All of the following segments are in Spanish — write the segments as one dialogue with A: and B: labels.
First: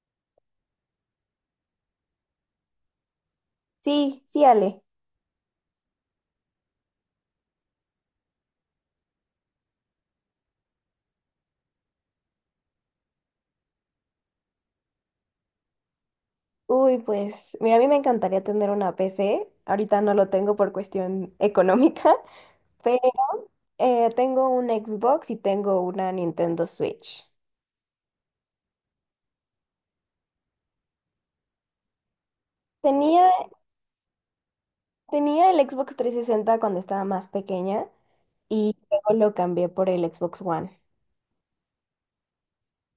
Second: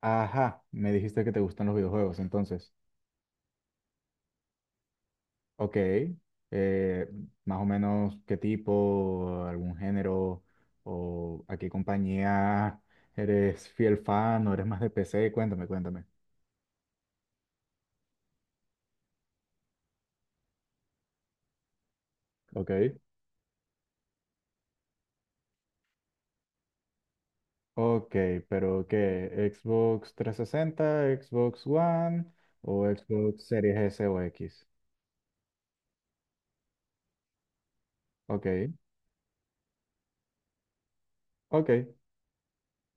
A: Ajá, me dijiste que te gustan los videojuegos, entonces.
B: Sí, sí, Ale.
A: Ok, eh, más o menos qué tipo, algún género o a qué compañía eres fiel fan, o eres más de PC. Cuéntame, cuéntame.
B: Uy, pues mira, a mí me encantaría tener una PC. Ahorita no lo tengo por cuestión económica,
A: Ok,
B: pero tengo un Xbox y tengo una Nintendo Switch.
A: ok, pero ¿qué? ¿Xbox trescientos sesenta, Xbox One o
B: Tenía,
A: Xbox Series S o X?
B: tenía el Xbox 360 cuando estaba más pequeña
A: Ok,
B: y luego lo cambié por el Xbox One.
A: ok,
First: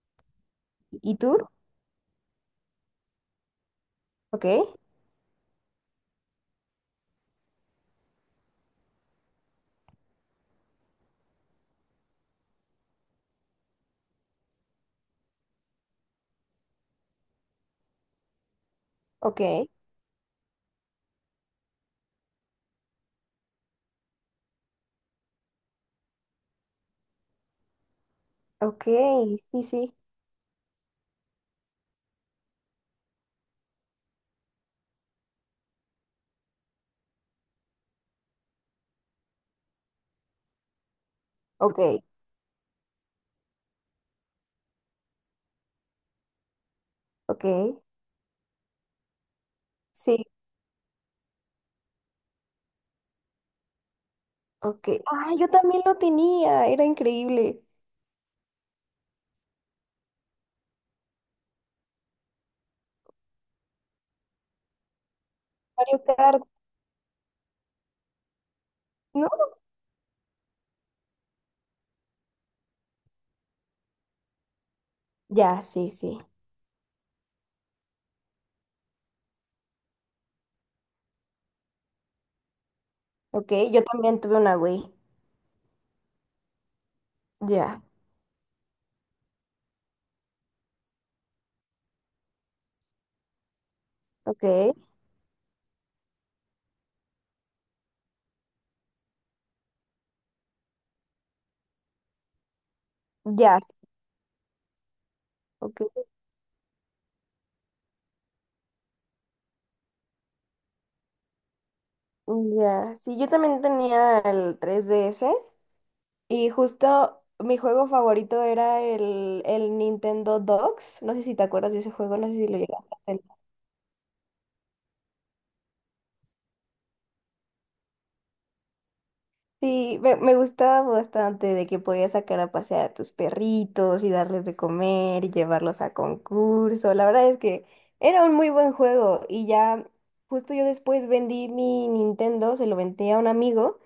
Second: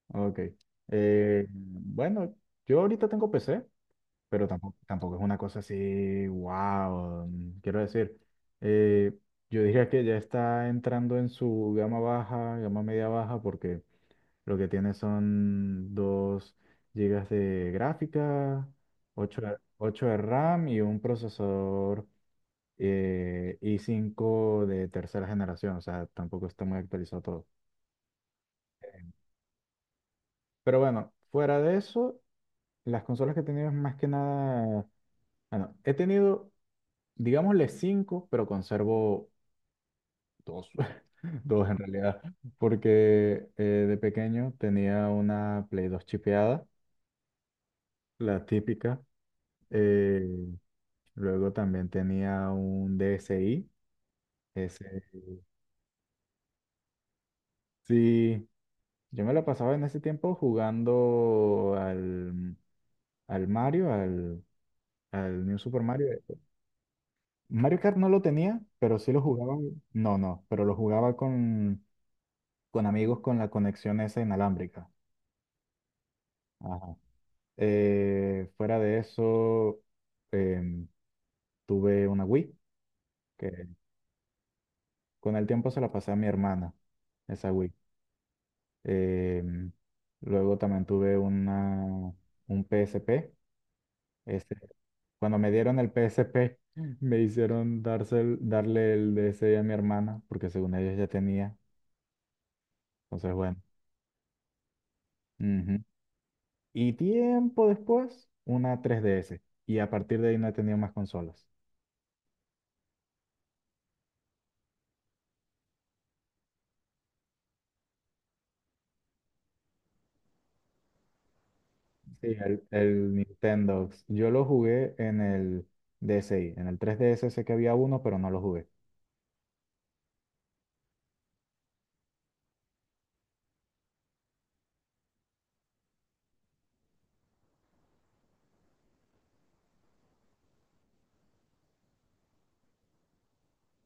A: ok.
B: ¿Y tú?
A: Eh, bueno, yo ahorita tengo PC,
B: Ok,
A: pero tampoco es una cosa así, wow, quiero decir. eh, yo diría que ya está entrando en su gama baja, gama media baja, porque lo que tiene son 2 gigas de gráfica, ocho de
B: ok,
A: 8 de RAM y un procesador i cinco de tercera generación. O sea, tampoco está muy actualizado todo.
B: ok, sí, sí,
A: Pero bueno, fuera de eso, las consolas que he tenido es más que nada... Bueno, he tenido digámosle cinco, pero conservo dos, dos en
B: ok,
A: realidad, porque de pequeño tenía una Play 2 chipeada,
B: ok,
A: la típica.
B: sí,
A: eh, Luego también tenía un DSi.
B: ok.
A: Ese.
B: Ah, yo también lo tenía, era increíble.
A: Sí, yo me la pasaba en ese tiempo jugando al Mario, al New Super
B: Mario
A: Mario.
B: Kart,
A: Mario Kart no lo tenía, pero sí lo
B: ¿no?
A: jugaba. No, no, pero lo jugaba con amigos, con la conexión esa inalámbrica.
B: Ya, sí, sí.
A: Ajá. Fuera de eso, em, tuve una Wii
B: Ok,
A: que
B: yo también tuve una Wii.
A: con el tiempo se la pasé a mi hermana, esa Wii.
B: Ya,
A: Em, Luego también tuve un PSP. Este,
B: ok.
A: cuando me dieron el PSP, me hicieron darle el DS a mi hermana, porque según ellos ya tenía. Entonces, bueno.
B: Ya, sí,
A: Ujú.
B: ok.
A: Y tiempo después, una 3DS. Y a partir de ahí no he tenido más consolas.
B: Ya, sí, yo también tenía el 3DS y justo mi juego favorito era el Nintendo Dogs. No sé si te acuerdas de ese juego,
A: Sí,
B: no sé si lo llegaste a
A: el
B: tener.
A: Nintendo. Yo lo jugué en el DSi. En el 3DS sé que había uno, pero no lo jugué.
B: Sí, me gustaba bastante de que podías sacar a pasear a tus perritos y darles de comer y llevarlos a concurso. La verdad es que era un muy buen juego y ya justo yo después vendí mi Nintendo, se lo vendí a un amigo.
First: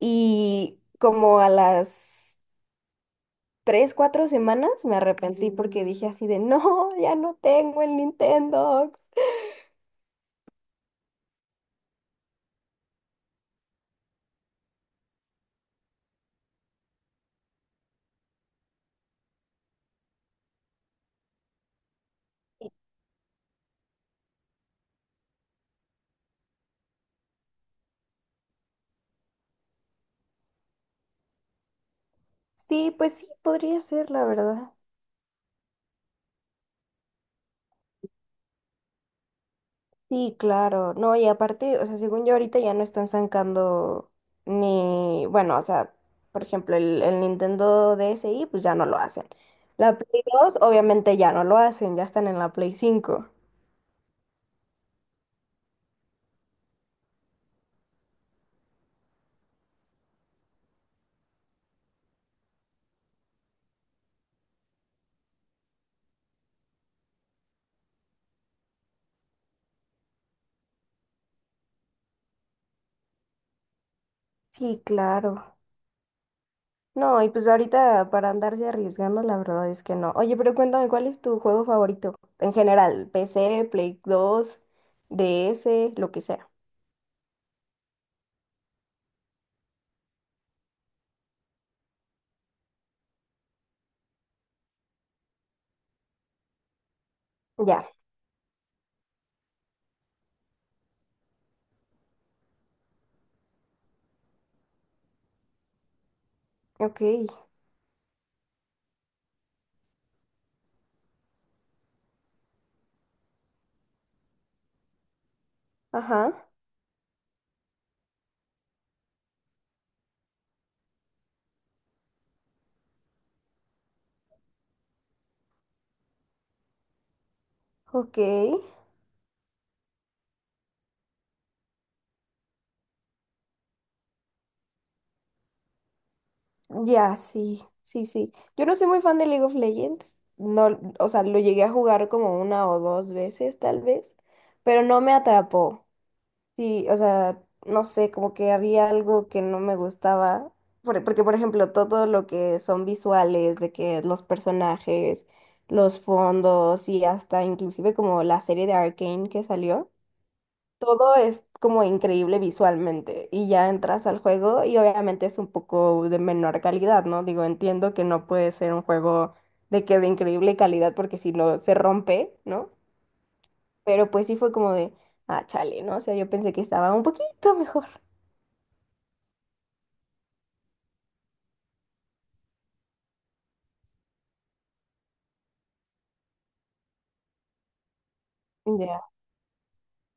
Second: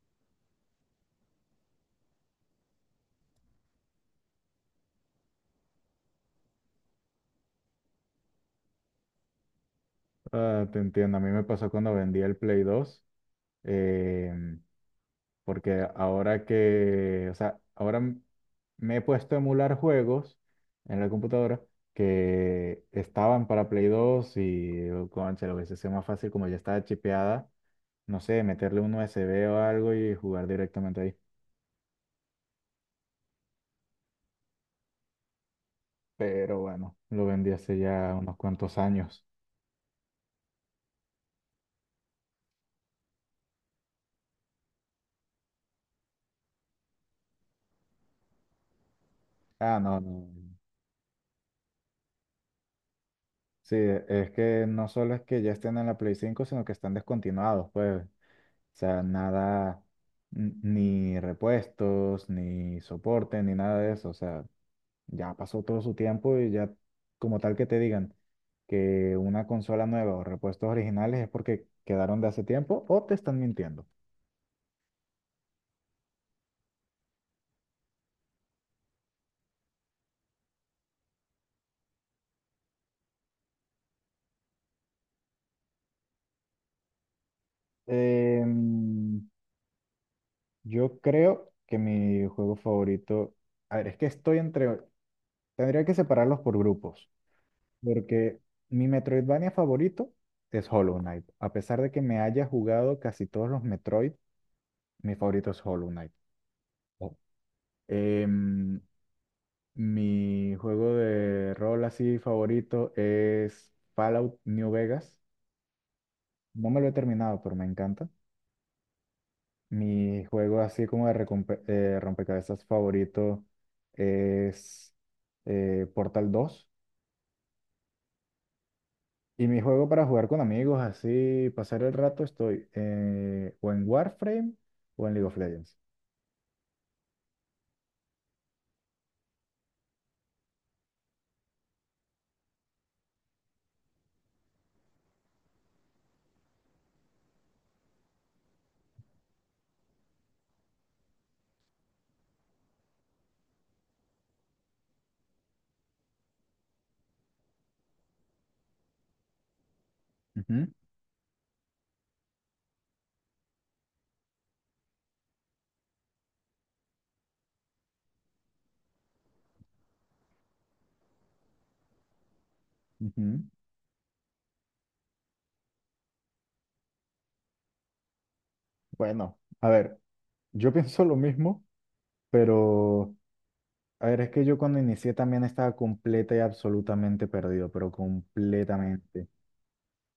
B: Y como a las tres, cuatro semanas me arrepentí porque dije así de, no, ya no tengo el Nintendo.
A: Ah, te entiendo. A mí me pasó cuando vendí el Play dos, em, porque ahora que, o sea, me he puesto a emular juegos en la computadora que estaban para Play 2 y, oh, concha, lo hubiese sido más fácil como ya estaba chipeada. No sé, meterle un USB o algo y jugar directamente ahí.
B: Sí, pues sí, podría ser, la verdad.
A: Pero bueno, lo vendí hace ya unos cuantos años.
B: Sí, claro. No, y aparte, o sea, según yo ahorita ya no están sacando ni, bueno, o sea, por ejemplo, el Nintendo DSi, pues ya no lo hacen.
A: Ah,
B: La
A: no,
B: Play
A: no.
B: dos obviamente ya no lo hacen, ya están en la Play 5.
A: Sí, es que no solo es que ya estén en la Play cinco, sino que están descontinuados, pues. O sea, nada, ni repuestos, ni soporte, ni nada de eso. O sea, ya pasó todo su tiempo y ya, como tal que te digan que una consola nueva o repuestos originales es porque quedaron de hace tiempo o te están mintiendo.
B: Sí, claro. No, y pues ahorita para andarse arriesgando, la verdad es que no. Oye, pero cuéntame, ¿cuál es tu juego favorito? En general, PC, Play 2, DS, lo que sea.
A: Em, yo creo que mi juego favorito, a ver, es que estoy entre, tendría que separarlos por grupos.
B: Ya,
A: Porque mi Metroidvania favorito es Hollow Knight. A pesar de que me haya jugado casi todos los Metroid, mi favorito es Hollow Knight.
B: ok,
A: Oh. Em, Mi juego de rol así favorito es Fallout New Vegas.
B: ajá,
A: No me lo he terminado, pero me encanta. Mi juego así como rompecabezas favorito es Portal dos.
B: ok.
A: Y mi juego para jugar con amigos, así, pasar el rato, estoy o en Warframe o en League of Legends.
B: Ya, sí, sí, sí. Yo no soy muy fan de League of Legends. No, o sea, lo llegué a jugar como una o dos veces, tal vez, pero no me atrapó. Sí, o sea, no sé, como que había algo que no me gustaba, porque por ejemplo, todo lo que son visuales, de que los personajes, los fondos y hasta inclusive como la serie de Arcane que salió,
A: Ujú,
B: todo es como increíble visualmente y ya entras al juego y obviamente es un poco de menor calidad, ¿no? Digo, entiendo que no puede ser un juego de que de increíble calidad porque si no se rompe, ¿no?
A: ujú.
B: Pero pues sí fue como de, ah, chale, ¿no? O sea, yo pensé que estaba un poquito mejor.
A: Bueno, a ver, yo pienso lo mismo, pero a ver, es que yo cuando inicié también estaba completa y absolutamente perdido, pero
B: Ya,
A: completamente.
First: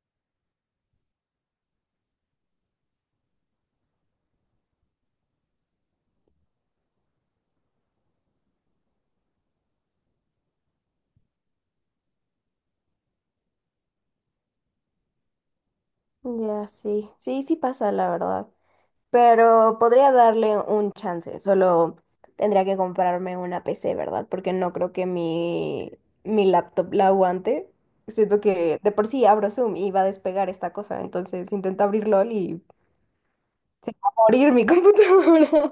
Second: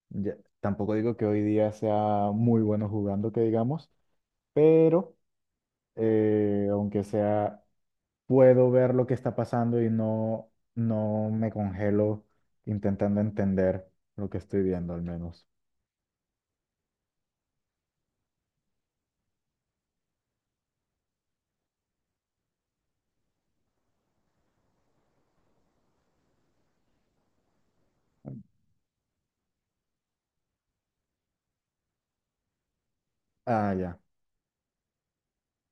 A: Ya, tampoco digo que hoy día sea muy bueno jugando, que digamos, pero aunque sea puedo ver lo que está pasando y no, no me congelo intentando entender lo que estoy viendo al menos.
B: ya, sí. Sí, sí pasa, la verdad. Pero podría darle un chance. Solo tendría que comprarme una PC, ¿verdad? Porque no creo que mi laptop la aguante. Siento que de por sí abro Zoom y va a despegar esta cosa. Entonces intento abrir LOL y
A: Ah,
B: se
A: ya.
B: va a morir mi computadora.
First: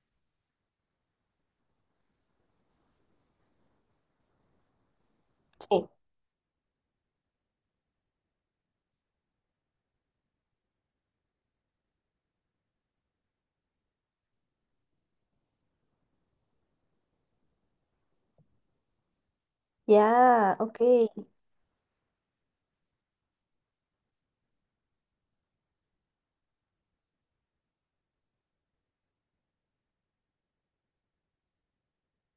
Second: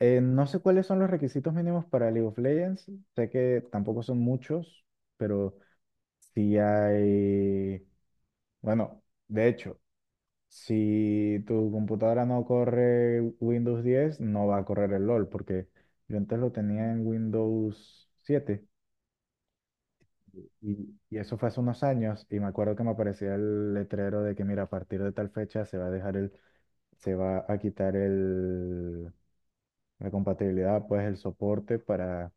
A: No sé cuáles son los requisitos mínimos para League of Legends. Sé que tampoco son muchos, pero
B: Sí.
A: sí hay... Bueno, de hecho, si tu computadora no corre Windows 10, no va a correr el LOL, porque yo antes lo tenía en Windows 7.
B: Ya, ok,
A: Y eso fue hace unos años y me acuerdo que me aparecía el letrero de que, mira, a partir de tal fecha se va a quitar la compatibilidad, pues el soporte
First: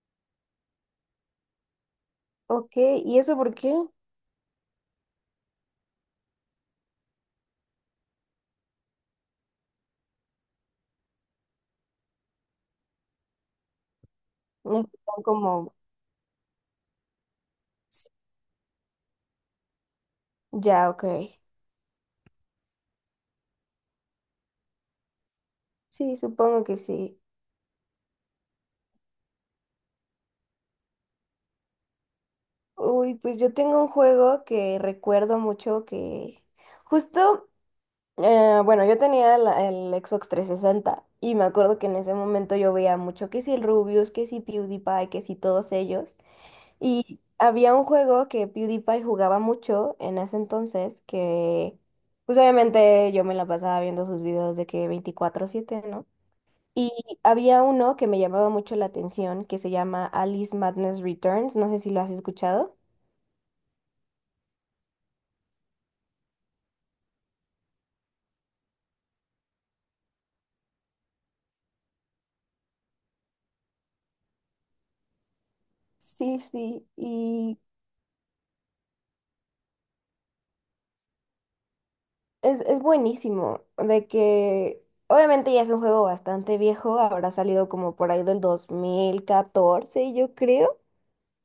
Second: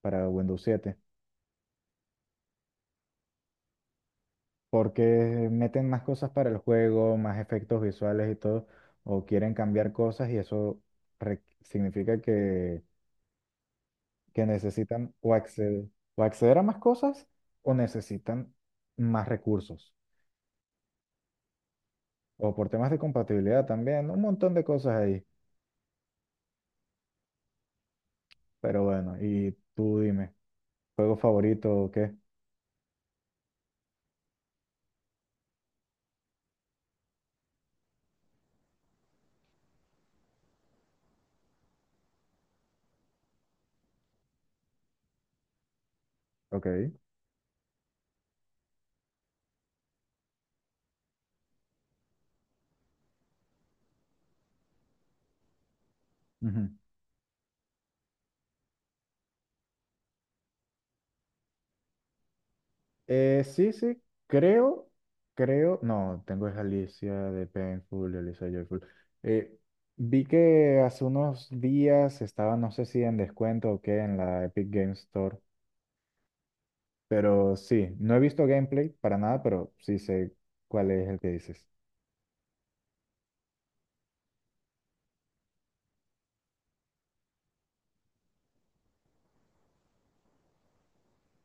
A: para Windows 7,
B: ok. ¿Y eso por qué?
A: porque meten más cosas para el juego, más efectos visuales y todo, o quieren cambiar cosas y eso significa que necesitan
B: Necesitan como...
A: o acceder a más cosas o necesitan más recursos,
B: Ya, ok.
A: o por temas de compatibilidad también, un montón de cosas ahí.
B: Sí, supongo que sí.
A: Pero bueno, y tú dime, ¿juego favorito o qué?
B: Uy, pues yo tengo un juego que recuerdo mucho que justo, bueno, yo tenía el Xbox 360 y me acuerdo que en ese momento yo veía mucho que si el Rubius, que si PewDiePie, que si todos ellos.
A: Ok.
B: Y había un juego que PewDiePie jugaba mucho en ese entonces que, pues obviamente yo me la pasaba viendo sus videos de que 24/7, ¿no?
A: Ujú.
B: Y había uno que me llamaba mucho la atención, que se llama Alice Madness Returns, no sé si lo has escuchado.
A: Sí, sí, creo, creo, no, tengo es Alicia de Painful, Alicia Joyful. Eh, Vi que hace unos días estaba, no sé si en descuento o qué, en la Epic Game Store,
B: Sí, sí,
A: pero
B: y
A: sí, no he visto gameplay para nada, pero sí sé cuál es el que dices.
B: es buenísimo, de que obviamente ya es un juego bastante viejo, habrá salido como por ahí del 2014, yo creo,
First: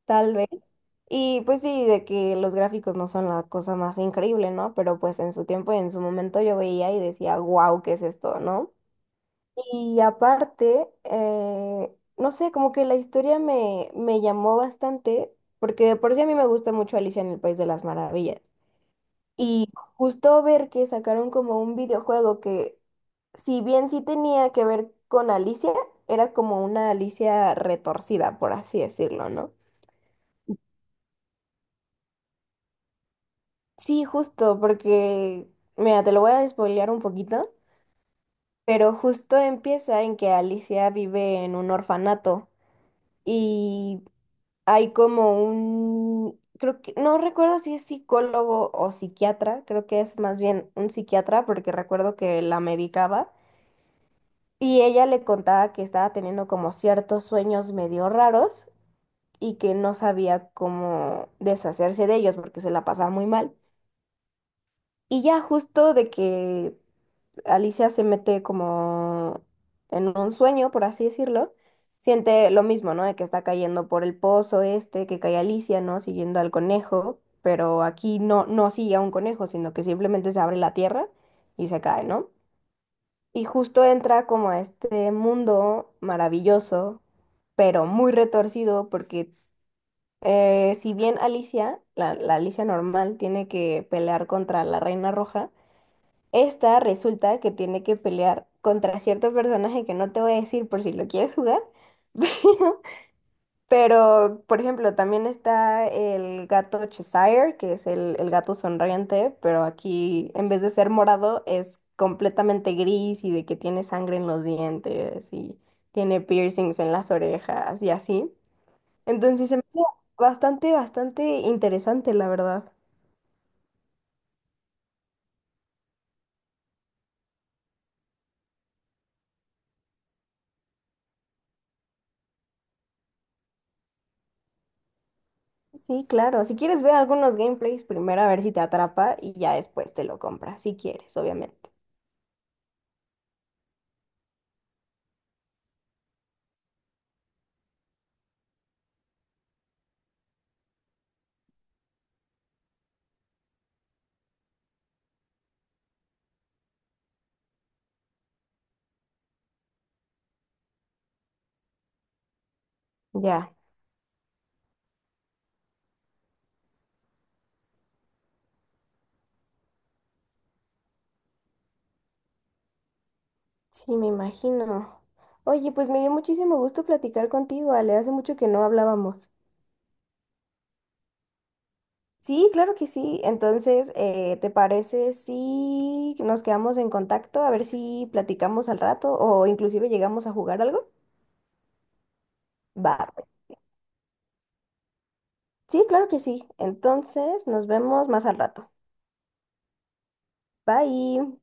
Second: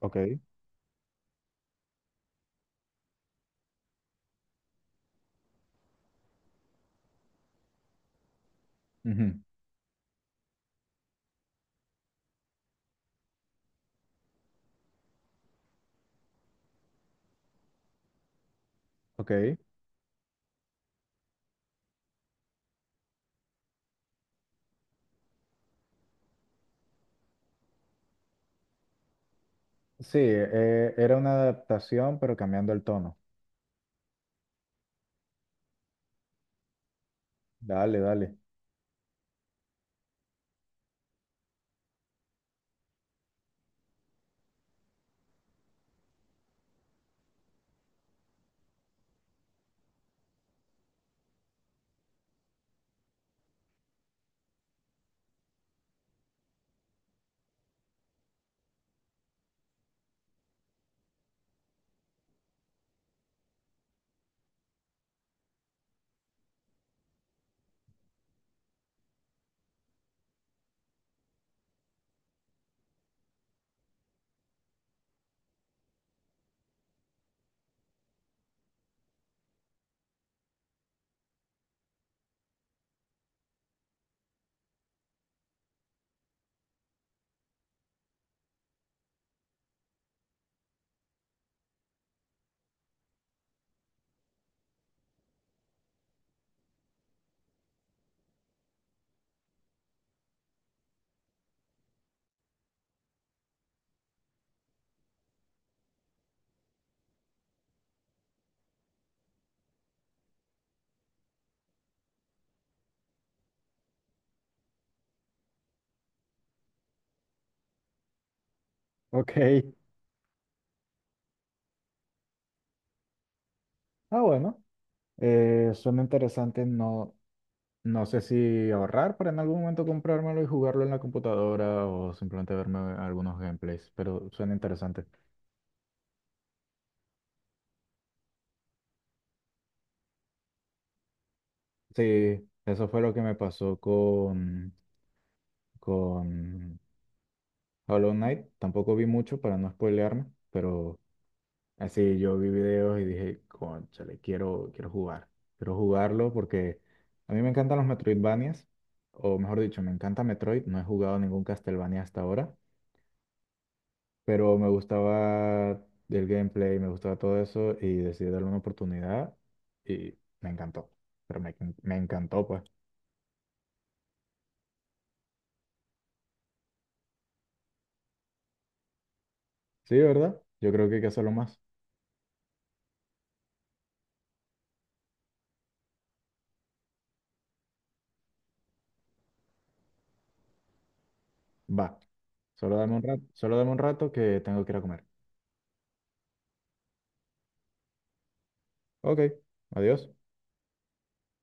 A: Ok,
B: tal vez. Y pues sí, de que los gráficos no son la cosa más increíble, ¿no? Pero pues en su tiempo y en su momento yo veía y decía, wow, ¿qué es esto? No.
A: ujú,
B: Y aparte, no sé, como que la historia me llamó bastante, porque de por sí a mí me gusta mucho Alicia en el País de las Maravillas.
A: ok.
B: Y justo ver que sacaron como un videojuego que, si bien sí tenía que ver con Alicia, era como una Alicia retorcida, por así decirlo, ¿no?
A: Sí, era una adaptación, pero cambiando el tono.
B: Sí, justo, porque, mira, te lo voy a despoilear un poquito,
A: Dale, dale.
B: pero justo empieza en que Alicia vive en un orfanato. Y hay como un, creo que, no recuerdo si es psicólogo o psiquiatra, creo que es más bien un psiquiatra porque recuerdo que la medicaba y ella le contaba que estaba teniendo como ciertos sueños medio raros y que no sabía cómo deshacerse de ellos porque se la pasaba muy mal. Y ya justo de que Alicia se mete como en un sueño, por así decirlo, siente lo mismo, ¿no? De que está cayendo por el pozo este, que cae Alicia, ¿no? Siguiendo al conejo, pero aquí no, no sigue a un conejo, sino que simplemente se abre la tierra y se cae, ¿no? Y justo entra como a este mundo maravilloso, pero muy retorcido, porque si bien Alicia, la Alicia normal, tiene que pelear contra la Reina Roja, esta resulta que tiene que pelear contra cierto personaje que no te voy a decir por si lo quieres jugar, pero, por ejemplo, también está el gato Cheshire, que es el gato sonriente, pero aquí en vez de ser morado es completamente gris y de que tiene sangre en los dientes y tiene piercings en las orejas y así.
A: Ok.
B: Entonces se me hace bastante, bastante interesante, la verdad.
A: Ah, bueno, suena interesante. No, no sé si ahorrar para en algún momento comprármelo y jugarlo en la computadora o simplemente verme algunos gameplays, pero suena interesante.
B: Sí, claro. Si quieres, ve algunos gameplays primero a ver si te atrapa y ya después te lo compras, si quieres, obviamente.
A: Sí, eso fue lo que me pasó con Hollow Knight. Tampoco vi mucho para no spoilearme, pero así yo vi videos y dije, cónchale, quiero, quiero jugar. Quiero jugarlo porque a mí me encantan los Metroidvanias, o mejor dicho, me encanta Metroid. No he jugado ningún Castlevania hasta ahora.
B: Ya,
A: Pero me gustaba el gameplay, me gustaba todo eso y decidí darle una oportunidad y me encantó, pero me encantó pues.
B: sí, me imagino. Oye, pues me dio muchísimo gusto platicar contigo, Ale. Hace mucho que no hablábamos.
A: Sí, ¿verdad? Yo creo que hay que hacerlo más.
B: Sí, claro que sí. Entonces, ¿te parece si nos quedamos en contacto? A ver si platicamos al rato o inclusive llegamos a jugar algo.
A: Va, solo dame un
B: Va.
A: rato, solo dame un rato que tengo que ir a comer.
B: Sí, claro que sí. Entonces, nos vemos más al rato.
A: Ok, adiós.
B: Bye.